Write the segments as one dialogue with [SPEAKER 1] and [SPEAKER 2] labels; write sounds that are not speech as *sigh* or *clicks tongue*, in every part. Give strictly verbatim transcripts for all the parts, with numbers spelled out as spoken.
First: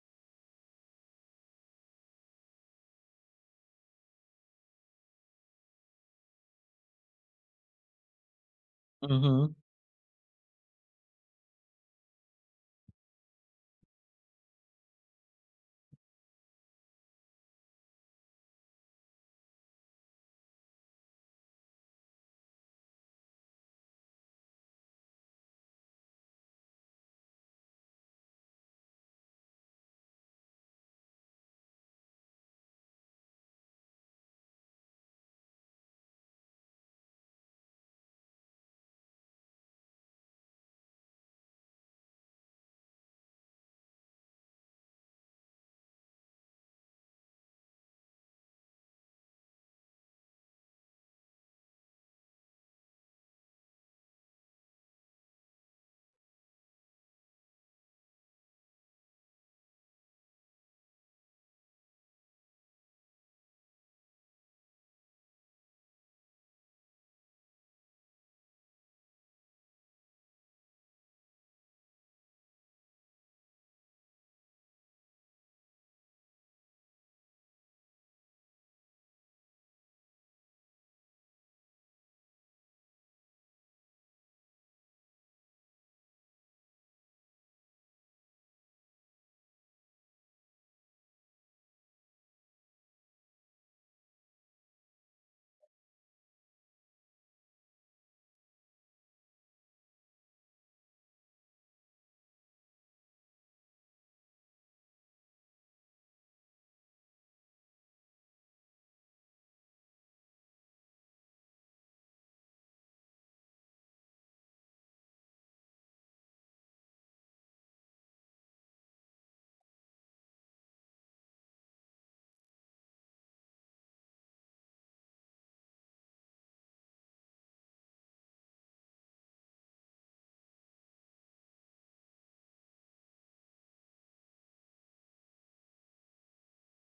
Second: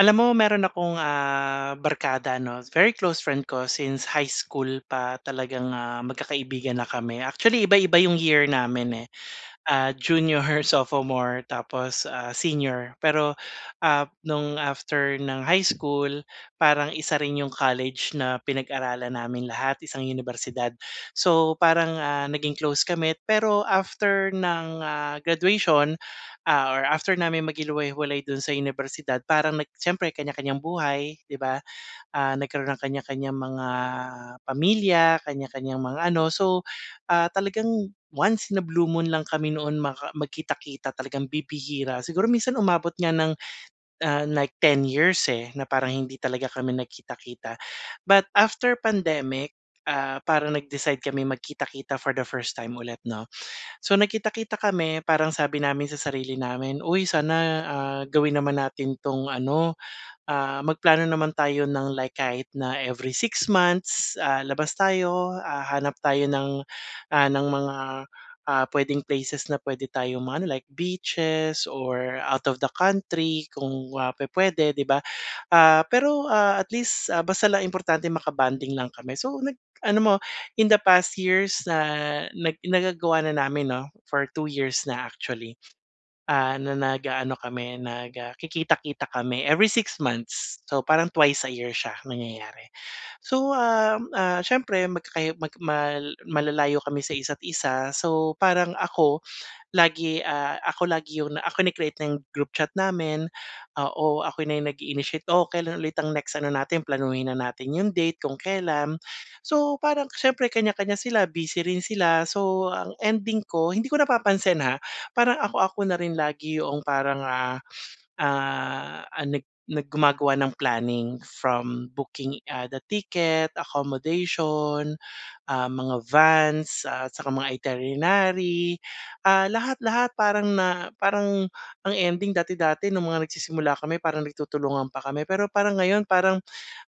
[SPEAKER 1] Alam mo, mayroon akong, ah, barkada ano, very close friend ko since high school pa talagang, ah, magkakaibigan na kami. Actually iba-iba 'yong year namin eh,
[SPEAKER 2] Mhm.
[SPEAKER 1] ah, junior, her sophomore, tapos, ah, senior. Pero, ah, no'ng after ng high school, parang isa rin 'yong college na pinag-aralan namin lahat, isang unibersidad. So parang, ah, naging close kami. Pero after ng graduation, ah, or after namin maghiliway maghiwalay doon sa unibersidad, parang nag siyempre kaniya-kaniyang buhay, 'di ba. Ah, nagkaroon ng kanya-kaniyang mga pamilya. Kaniya-kaniyang mga ano, so, ah, talagang once in a blue moon l ang kami noon maka magkita-kita, talagang bibihira. Siguro minsan umabot nga ng, ah, nag-ten years eh, na parang hindi talaga kami nagkita-kita. But, after pandemic, ah, parang nag-decide kaming magkita-kita for the first time ulit, 'no. So nagkita-kita kami parang sabi namin sa sarili namin, "Uy sana, ah, gawin naman natin 'tong ano, ah, magplano naman tayo ng like kahit na every six months, ah, labas tayo. Ah, hanap tayo ng, ah, ng mga, ah, pwedeng places na pwede tayong mag ano, like beaches or out of the country kung, ah, pwe-pwede, 'di ba?" Ah, pero, ah, at least, ah, basta lang importante maka-bonding lang kami, so nag ano mo, in the past years na nag nagagawa na namin 'no, for two years na, actually. Ah, na nag-aano kami nagakikita-kita kami every six months. So, parang twice a year siya nangyayari. So, ah, ah, siyempre, magkakayo mag malalayo kami sa isa't isa, so parang ako lagi, ah, ako lagi yung, ah, kini-create ko yung group chat namin. Oo, ako na yung nag-i-initiate, oh, kailan ulit ang next ano natin, planuhin na natin yung date kung kailan. So parang siyempre, kanya-kanya sila, busy rin sila. So ang ending ko, hindi ko napapansin ha, parang ako-ako na rin lagi yung parang, ah, ah, nag nag gumagawa ng planning from booking, ah, the ticket, accommodation, ah, mga vans at tsaka mga iterinary, ah, lahat-lahat, parang na parang, ang ending dati-dati nung mga nagsisimula kami parang nagtutulungan pa kami, pero parang ngayon, parang,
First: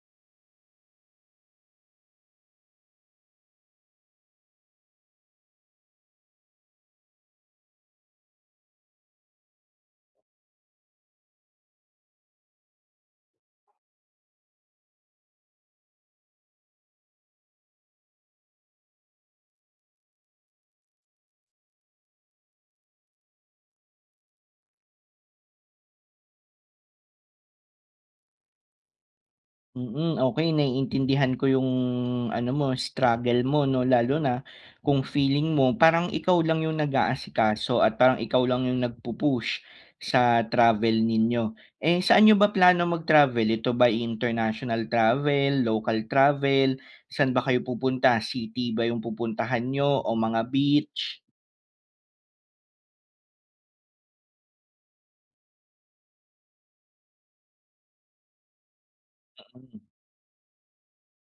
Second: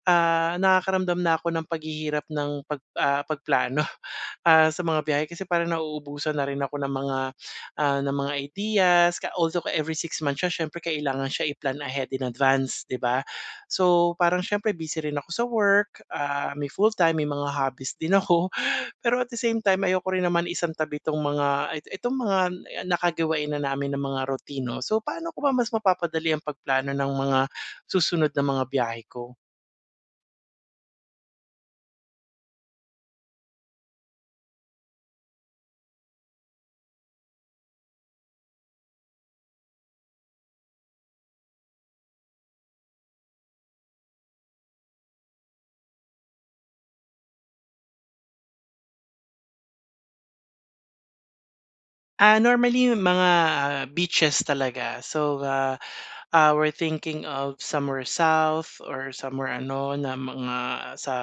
[SPEAKER 1] ah, nakakaramdam na ako ng paghihirap ng pag ah, pagplano, ah, sa mga biyahe, kasi parang nauubusan na rin ako ng mga ng mga ideas, ka also, every six months siya siyempre kailangan siya iplan ahead in advance, 'di ba. So, parang siyempre busy rin ako sa work, ah, may fulltime may mga hobbies din ako. Pero at the same time, ayoko rin naman isang tabi 'tong mga itong mga nakagawain na namin ng mga routine 'no, so paano ko ba mas mapapadali ang pagplano ng mga susunod na mga biyahe ko?
[SPEAKER 2] Mm, okey naiintindihan ko 'yong ano mo struggle mo 'no, lalo na kung feeling mo parang ikaw lang 'yong nag-aasikaso at parang ikaw lang 'yong nagpu-push sa travel ninyo. Eh, saan n'yo ba plano mag-travel? Ito ba'y international travel, local travel? Saan ba kayo pupunta, city ba 'yong pupuntahan n'yo o mga beach?
[SPEAKER 1] Ah, normally yung mga beaches talaga. So, ah, ah, we're thinking of somewhere south or somewhere
[SPEAKER 2] Mm.
[SPEAKER 1] ano na mga sa,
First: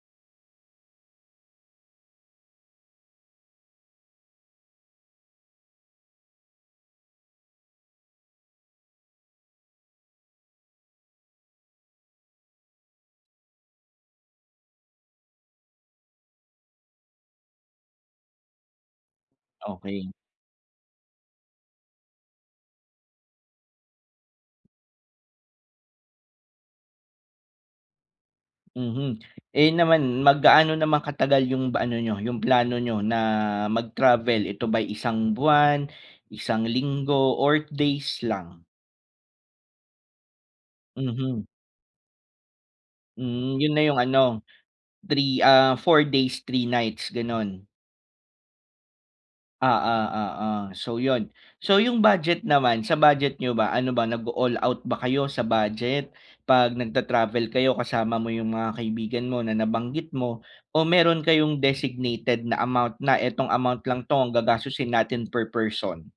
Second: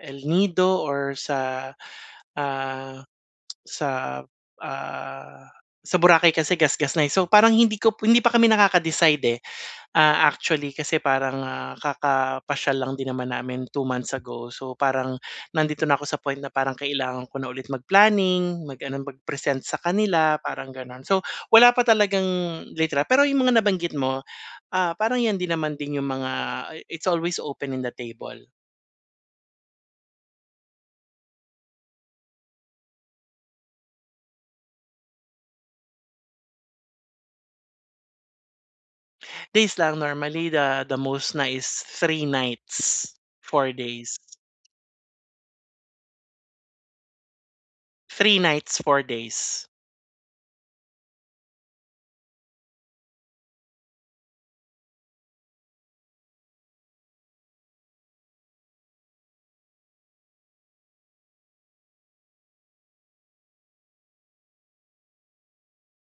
[SPEAKER 1] El Nido or sa, ah, sa, ah, sa Boracay kasi gasgas na eh. So, parang hindi ko hindi pa kami nakaka-decide, eh. Ah, actually kasi parang, ah, kakapasyal lang din naman namin 2 months ago. So, parang nandito na ako sa point na parang kailangan ko na ulit mag planning mag ano mag-present sa
[SPEAKER 2] Okey.
[SPEAKER 1] kanila parang gano'n. So, wala pa talagang litra pero yung mga nabanggit mo, ah, parang 'yan din naman din yung mga it's always open in the table.
[SPEAKER 2] Mhm. Eh, yun naman mag gaano naman katagal yung ba ano nyo yung plano nyo na mag-travel, ito ba'y isang buwan, isang linggo or days lang?
[SPEAKER 1] Days lang normally the the most
[SPEAKER 2] Mhm.
[SPEAKER 1] nice three nights
[SPEAKER 2] Hmm,
[SPEAKER 1] four
[SPEAKER 2] 'yon na yung
[SPEAKER 1] days.
[SPEAKER 2] ano, three ah, four days three nights gano'n?
[SPEAKER 1] Three nights, four days.
[SPEAKER 2] Oo, oo. So 'yon, so yung budget naman sa budget n'yo ba ano ba nag-o-all out ba kayo sa budget pag nag-ta-travel kayo kasama mo yung mga kaibigan mo na nabanggit mo o mayro'n kayong designated na amount na itong amount lang 'to ang gagastusin natin per person?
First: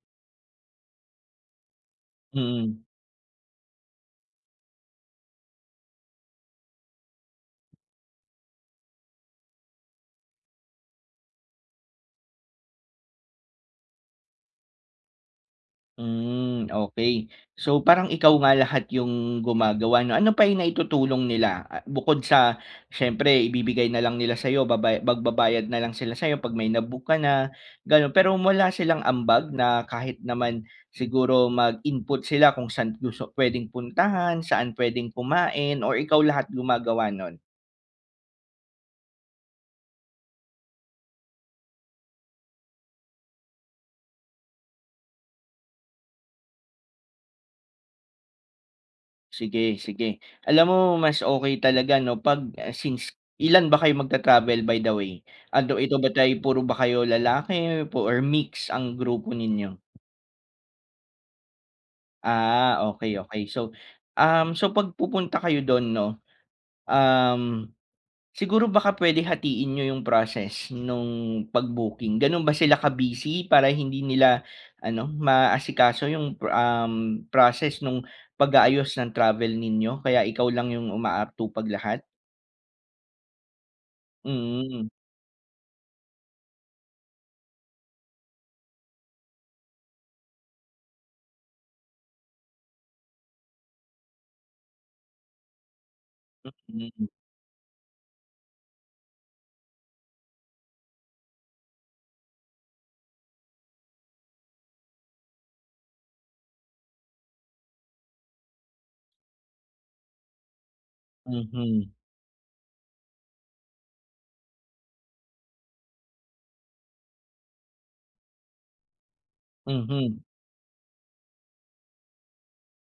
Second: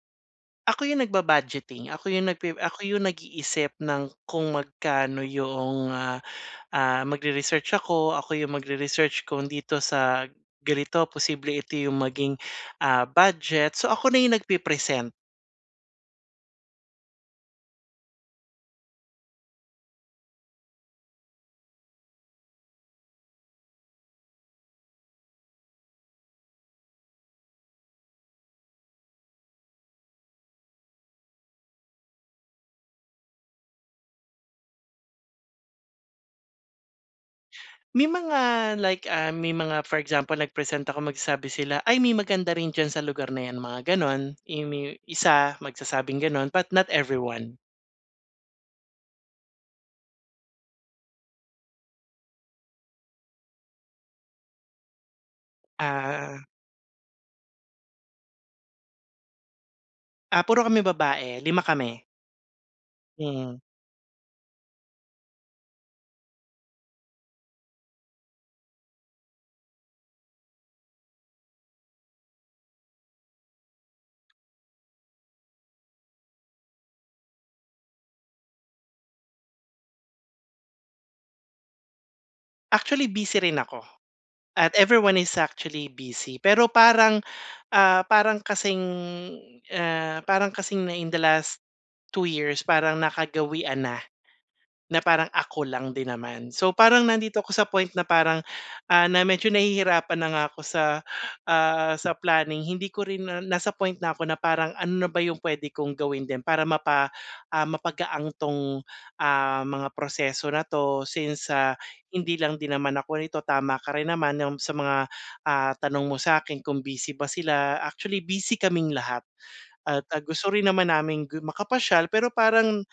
[SPEAKER 1] Ako 'yong nag-ba-budgeting, ako 'yong nagpre
[SPEAKER 2] Mm.
[SPEAKER 1] ako 'yong nag-iisip ng kung magkano 'yong, ah, ah, mag-re-research ako, ako 'yong mag-re-research kung dito sa ganito posible ito 'yong maging, ah, budget, so ako na 'yong nag-pi-present.
[SPEAKER 2] Hmm, okey. So parang ikaw nga lahat 'yong gumagawa 'no? Ano pa yung naitutulong nila a bukod sa siyempre ibibigay na lang nila sa'yo babaya magbabayad na lang sila sa'yo 'pag may na-book ka na gano'n. Pero wala silang ambag na kahit naman siguro mag-input sila kung saan gusto puwedeng puntahan saan puwedeng kumain o ikaw lahat gumagawa no'n?
[SPEAKER 1] May mga like, ah, may mga for example nagpresent ako magsasabi sila, "Ay may maganda rin diyan sa lugar na yan." Mga gano'n. Eh, may isa magsasabing gano'n, but not everyone.
[SPEAKER 2] Sige, sige. Alam mo mas okey talaga 'no 'pag, ah since, ilan ba kayo mag-ta-travel by the way? Although ito ba tay
[SPEAKER 1] Ah.
[SPEAKER 2] puro ba kayo lalaki or pu or mix ang grupo ninyo?
[SPEAKER 1] Ah puro kami babae, lima kami.
[SPEAKER 2] Ah okey, okey.
[SPEAKER 1] Mm.
[SPEAKER 2] So um, so pag pupunta kayo do'n 'no, um, siguro baka puwede hatiin n'yo 'yong process nung pag-booking. Gano'n ba sila ka-busy para hindi nila ano, maasikaso 'yong pro um, process nung pag-aayos ng travel ninyo, kaya ikaw lang 'yong umaatupag lahat?
[SPEAKER 1] Actually busy rin ako, at
[SPEAKER 2] Mm.
[SPEAKER 1] everyone is actually busy, pero parang ah, parang kasing, ah, parang kasing na in the last two years parang nakagawian na, na parang ako lang din naman. So
[SPEAKER 2] Hmm,
[SPEAKER 1] parang
[SPEAKER 2] hmm.
[SPEAKER 1] nandito ako sa point na parang, ah, na medyo nahihirapan na nga ako sa, ah, sa planning. Hindi ko rin na nasa point na ako na parang, ano na ba yung pwede kong gawin din, para mapa ah mapagaan 'tong, ah, mga proseso na 'to since, ah,
[SPEAKER 2] Mhm.
[SPEAKER 1] hindi lang din naman ako nito, tama ka rin naman, yung sa mga, ah, tanong mo sa'kin kung busy ba sila. Actually busy kaming lahat, at
[SPEAKER 2] Mhm.
[SPEAKER 1] ah gusto rin naman naming gu makapasyal, pero parang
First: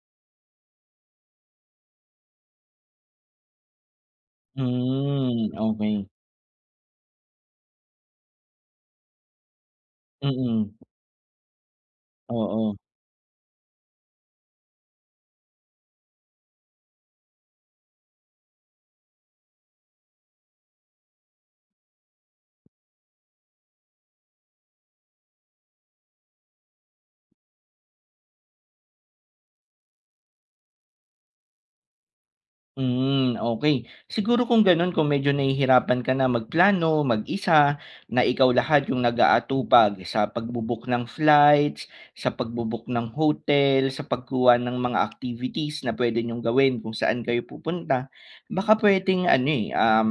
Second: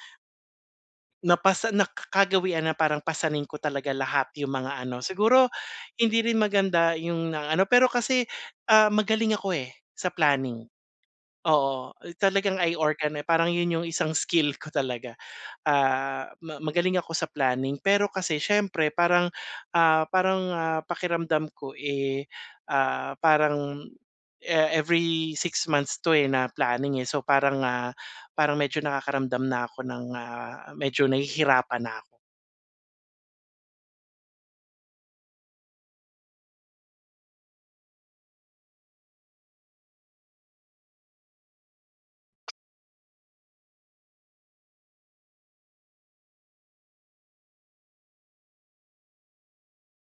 [SPEAKER 1] Napasa naka kagawian na parang pasanin ko talaga lahat yung mga ano. Siguro
[SPEAKER 2] Hmm, okey.
[SPEAKER 1] hindi rin maganda 'yong na-ano, pero kasi, ah, magaling ako, eh, sa planning.
[SPEAKER 2] Mm.
[SPEAKER 1] Oo, uh, talagang I
[SPEAKER 2] Oo.
[SPEAKER 1] organ eh, parang 'yon 'yong isang skill ko talaga. Ah, ma magaling ako sa planning. Pero kasi siyempre parang, ah parang, ah, pakiramdam ko, eh, ah, parang e every six months 'to eh, na planning, eh. So parang, ah, parang medyo nakakaramdam na ako ng, ah, medyo nahihirapan na ako.
[SPEAKER 2] Mm, okey. Siguro kung ganun, kung medyo nahihirapan ka na magplano mag-isa, na ikaw lahat yung nagaatupag sa pagbu-book ng flights, sa pagbu-book ng hotel, sa pagkuha ng mga activities na pwede niyong gawin kung saan kayo pupunta. Baka pwedeng ano, eh, um,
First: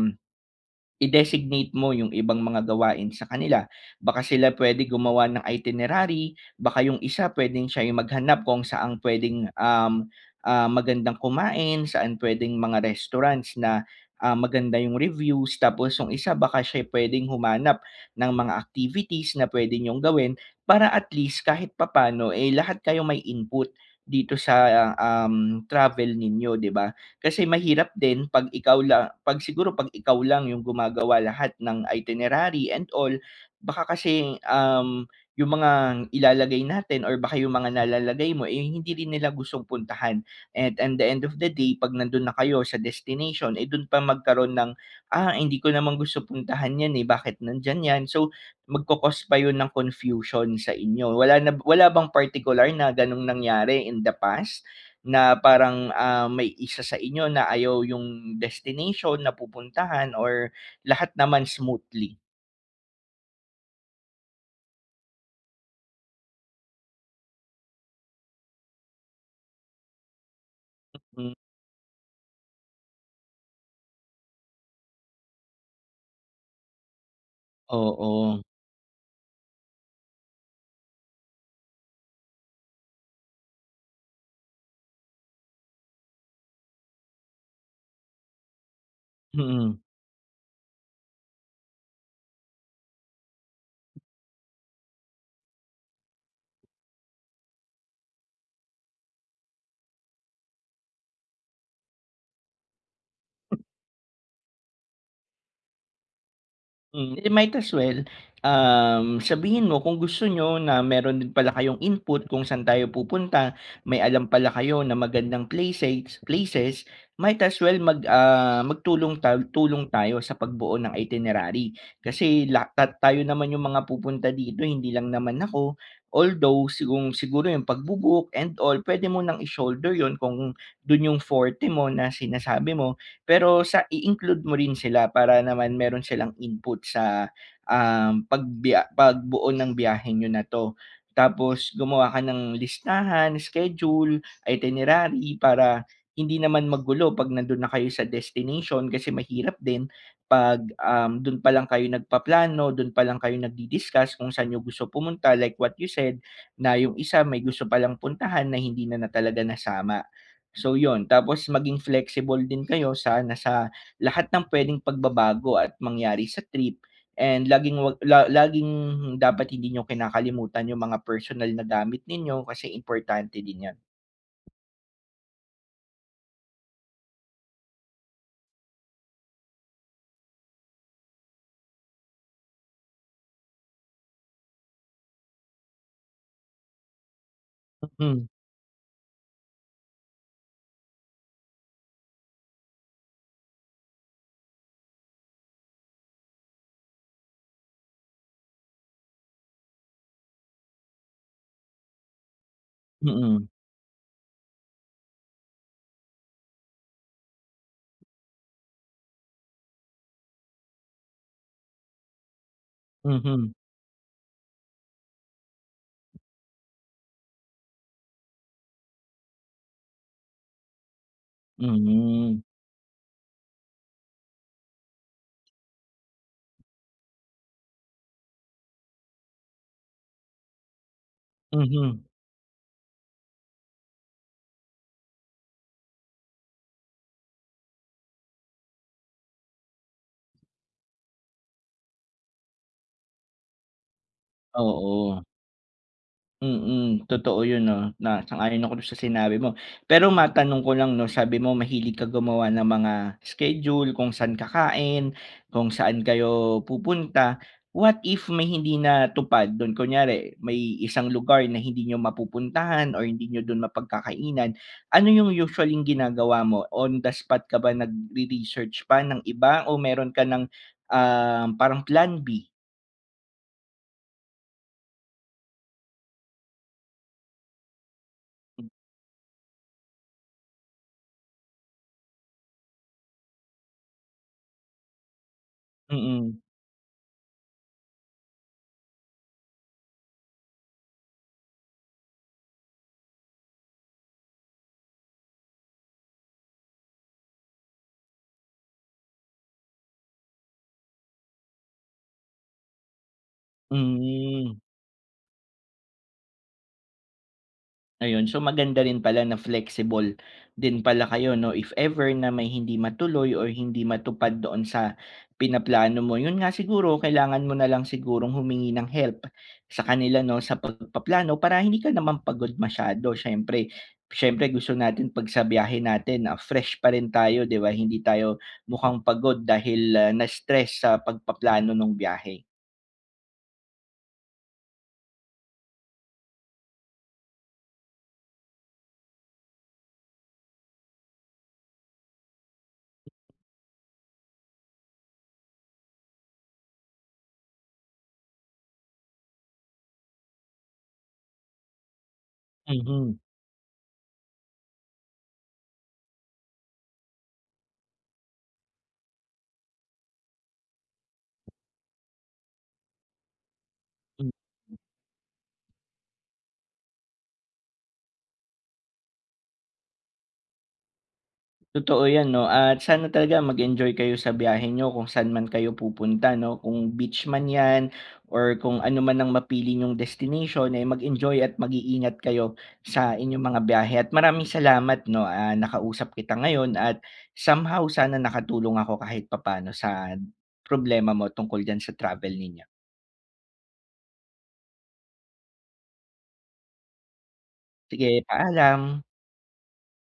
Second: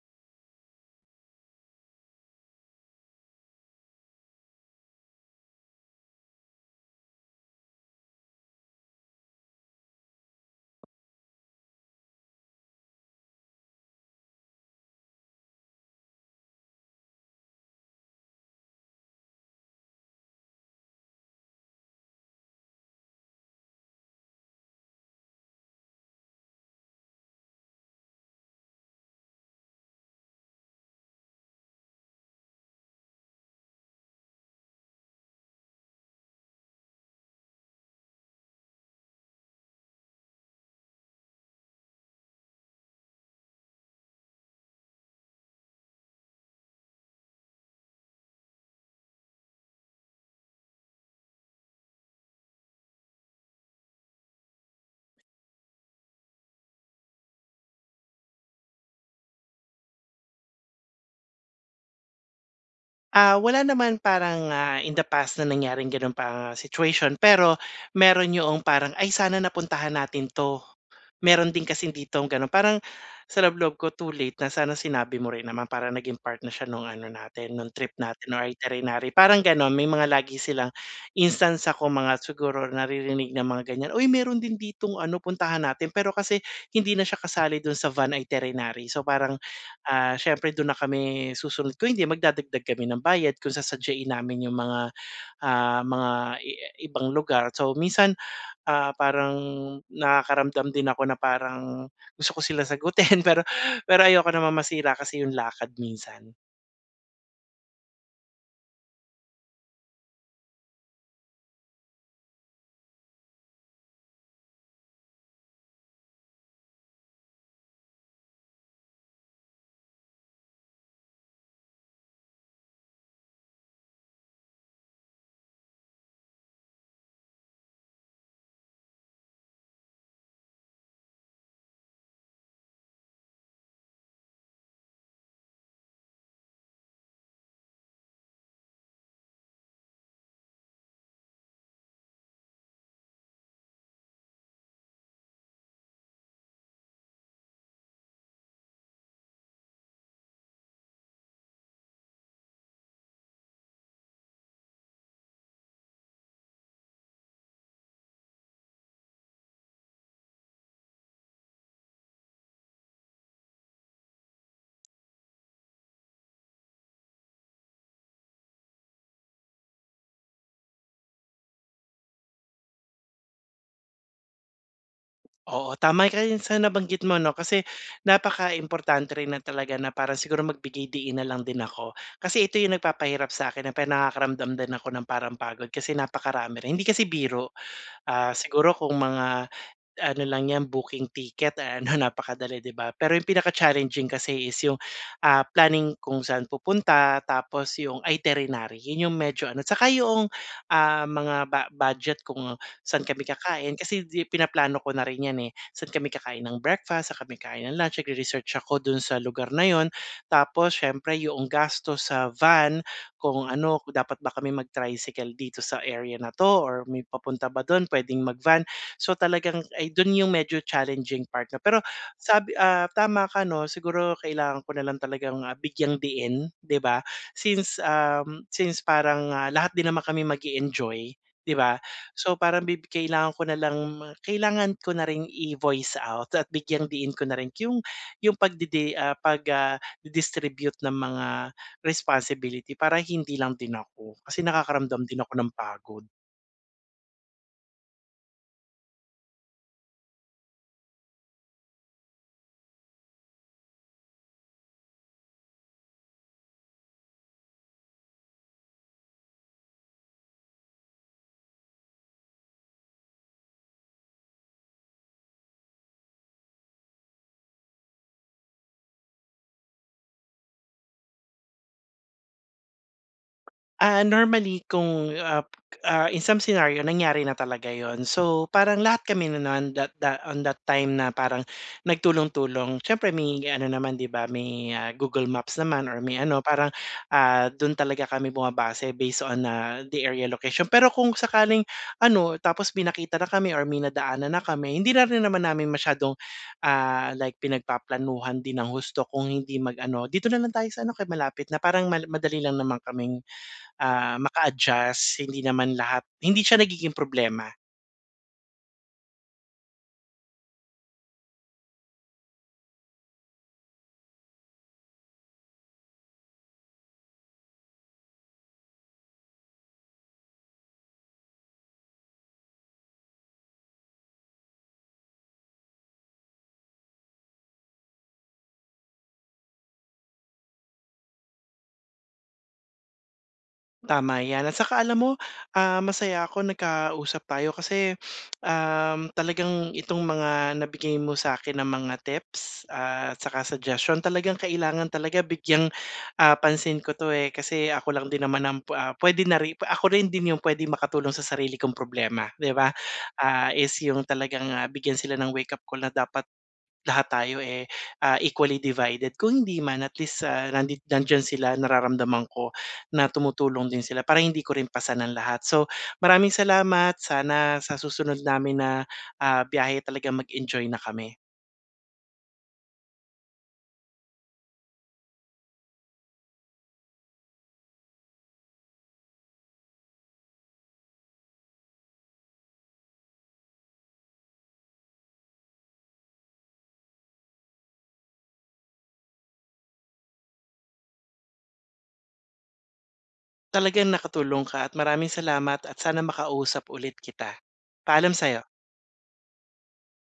[SPEAKER 2] i-designate mo yung ibang mga gawain sa kanila. Baka sila pwede gumawa ng itinerary. Baka 'yong isa puwedeng siya yung maghanap kung saang pwedeng, um, ah, magandang kumain, saan pwedeng mga restaurants na, ah, maganda 'yong reviews, tapos yung isa baka siya'y pwedeng humanap ng mga activities na pwedeng niyong gawin. Para at least, kahit papaano, eh, lahat kayo may input dito sa, ah, um, travel ninyo, 'di ba? Kasi mahirap din 'pag ikaw lang, 'pag siguro, 'pag ikaw lang 'yong gumagawa lahat ng itinerary and all, baka kasing, um, 'yong mga ilalagay natin or baka 'yong mga nalalagay mo eh, hindi rin nila gustong puntahan. And, in the end of the day, 'pag nandun na kayo sa destination eh, dun pa magkaroon ng, ah, hindi ko naman gusto puntahan yan, eh, bakit nandyan yan? So magco-cause pa yun ng confusion sa inyo. Wala na b wala bang partikular na ganong nangyari in the past, na parang, ah, may isa sa inyo na ayaw yung destination na pupuntahan or lahat naman smoothly?
[SPEAKER 1] Ah, wala naman parang, ah, in the past na nangyaring ganong pa situation pero meron yo'ong parang ay sana napuntahan natin 'to.
[SPEAKER 2] Mm.
[SPEAKER 1] Meron din kasing ditong gano'n parang sa loob-loob ko too late na sana sinabi mo rin naman para naging part na siya no'ng ano natin no'ng trip natin
[SPEAKER 2] Oo.
[SPEAKER 1] o iterinary. Parang gano'n may mga lagi silang instance, ah, kung mga siguro naririnig na mga ganyan, "Uy meron din ditong ano puntahan natin." Pero kasi hindi na siya kasali do'n sa van iterinary. So parang,
[SPEAKER 2] Mm.
[SPEAKER 1] ah, siyempre dun na kami susunod ko hindi magdadagdag kami ng bayad kung sa sasadyahin namin 'yung mga, ah, mga i ah, ibang lugar. So minsan, ah, parang nakakaramdam din ako na parang gusto ko sila sagutin pero pero ayoko namang masira kasi 'yung lakad minsan.
[SPEAKER 2] Hmm. Eh di might as well, um, sabihin mo kung gusto niyo na meron din pala kayong input kung saan tayo pupunta, may alam pala kayo na magandang places places, might as well mag, ah, magtulong ta tulong tayo sa pagbuo ng itinerary. Kasi lahat tayo naman 'yong mga pupunta dito hindi lang naman ako. Although sigung siguro 'yong pagbu-book and all puwede mo nang i-shoulder 'yon kung do'n 'yong forte mo na sinasabi mo pero sa i-include mo rin sila para naman meron silang input sa, um, pagbiya pagbuo ng biyahe niyo na 'to. Tapos gumawa ka ng listahan, schedule, itinerary para hindi naman magulo 'pag nandun na kayo sa destination kasi mahirap din pag, um, dun pa lang kayo nagpaplano dun pa lang kayo nag-di-discuss kung saan 'yung gusto pumunta, like what you said, na 'yung isa may gusto palang puntahan na hindi na na talaga nasama. So 'yun tapos maging flexible din kayo sana lahat ng pwedeng pagbabago at mangyari sa trip and laging 'wag la laging dapat hindi niyo kinakalimutan 'yung mga personal na gamit ninyo kasi importante din 'yan.
[SPEAKER 1] Oo, tamay ka yan sa nabanggit mo 'no, kasi, napakaimportante rin na talaga na parang siguro magbigay-diin na lang din ako. Kasi ito 'yong nagpapahirap sa'kin na pe nakakaramdam din ako ng parang pagod kasi napakarami rin, hindi kasi biro.
[SPEAKER 2] Mm.
[SPEAKER 1] Ah, siguro kung mga ano lang yan booking ticket ano napakadali, 'di ba? Pero 'yong pinaka-challenging kasi is 'yong, ah, planning kung saan pupunta, tapos 'yong iterinary. 'Yon 'yong medyo ano, tsaka yong, um, mga bu-budget kung saan kami
[SPEAKER 2] Mm.
[SPEAKER 1] kakain, kasi 'di pinaplano ko na rin 'yan eh. Saan kami kakain ng breakfast, saan kami kain ng lunch, nag-re-research ako dun sa lugar na 'yon, tapos siyempre yong gastos sa van, kung
[SPEAKER 2] Mhm.
[SPEAKER 1] ano, kung dapat ba kami mag-tricycle dito sa area na 'to, or may papunta ba do'n, puwedeng mag-van. So talagang ay dun, 'yong medyo challenging part na, pero
[SPEAKER 2] Mm.
[SPEAKER 1] sabi, ah, tama ka 'no, siguro kailangan ko na lang talagang ah, bigyang-diin, 'di ba? Since, um, since parang, ah, lahat din naman kami mag-e-enjoy, 'di ba,
[SPEAKER 2] Mhm.
[SPEAKER 1] so parang bi kailangan ko na lang kailangan ko na ring i-voice out at bigyang-diin ko na rin 'yong 'yong pag-di-di, ah, pag, ah, di-distribute ng mga responsibility, para hindi lang din ako, kasi nakakaramdam din
[SPEAKER 2] Oo.
[SPEAKER 1] ako ng pagod.
[SPEAKER 2] Mm, totoo 'yon 'no, na sang-ayon ako dun sa sinabi mo. Pero matanong ko lang 'no, sabi mo mahilig ka gumawa ng mga schedule kung saan kakain, kung saan kayo pupunta. What if may hindi natupad dun, kunyari may isang lugar na hindi niyo mapupuntahan or hindi n'yo do'n mapagkakainan, ano 'yong usually ginagawa mo. On the spot ka ba nag re-research pa ng iba o meron ka ng, ah, parang plan b?
[SPEAKER 1] Ah, normally kung, ah, ah, in some scenario, nangyari na talaga yun. So
[SPEAKER 2] Hm.
[SPEAKER 1] parang lahat kami na no'n da da on that time na parang nagtulong-tulong. Syempre may ano naman 'di ba, may, ah, Google Maps naman or may
[SPEAKER 2] Mm.
[SPEAKER 1] ano, parang, ah, dun talaga kami bumabase, based on, ah, the area location. Pero kung sakaling ano, tapos may nakita na kami or may nadaanan na kami, hindi na rin naman namin masyadong, ah, like pinagpaplanuhan din ng husto, kung hindi mag-ano, "dito na lang tayo sa ano, kaya malapit na," parang mal madali lang naman kaming, ah,
[SPEAKER 2] Mm.
[SPEAKER 1] maka-adjust hindi naman lahat, hindi siya nagiging problema.
[SPEAKER 2] Ayun, so maganda rin pala na flexible din pala kayo, 'no? If ever na may hindi matuloy or hindi matupad doon sa pinaplano mo. 'Yon nga siguro kailangan mo na lang sigurong humingi ng help sa kanila 'no sa pagpaplano para hindi ka naman pagod masyado siyempre. Siyempre gusto natin 'pag sa biyahe natin, ah, fresh pa rin tayo, 'di ba? Hindi tayo mukhang pagod dahil na-stress sa pagpaplano nung biyahe.
[SPEAKER 1] Tama 'yan. At saka alam mo, um, masaya ako nagkausap tayo kasi, *sniffs* *clicks tongue* um, talagang itong mga nabigay mo sa'kin na mga tips at saka suggestion. Talagang kailangan talaga bigyang, ah, pansin ko 'to eh. Kasi ako lang din naman ang, ah, pwede na ri ako rin din 'yung pwede makatulong sa sarili kong problema, 'di ba?
[SPEAKER 2] Mhm.
[SPEAKER 1] Ah, is 'yung talagang, ah, bigyan sila ng wake-up call na dapat lahat tayo eh, ah, equally divided. Kung hindi man at least, ah, nandi nandiyan sila nararamdaman ko na tumutulong din sila para
[SPEAKER 2] Hmm.
[SPEAKER 1] hindi ko rin pasan ang lahat. So maraming salamat sana sa susunod namin na, ah, biyahe talagang mag-enjoy na kami.
[SPEAKER 2] Totoo 'yan no. At sana talaga mag enjoy kayo sa biyahe niyo kung saan man kayo pupunta no. Kung beach man 'yan or kung ano man ang mapili 'yung destination ay mag-enjoy at mag-iingat kayo sa inyong mga biyahe. At maraming salamat no, ah, nakausap kita ngayon. At somehow sana nakatulong ako kahit papaano sa problema mo tungkol diyan sa travel ninyo.
[SPEAKER 1] Talagang nakatulong ka at maraming salamat at sana makausap ulit kita. Paalam
[SPEAKER 2] Sige,
[SPEAKER 1] sa'yo.
[SPEAKER 2] paalam.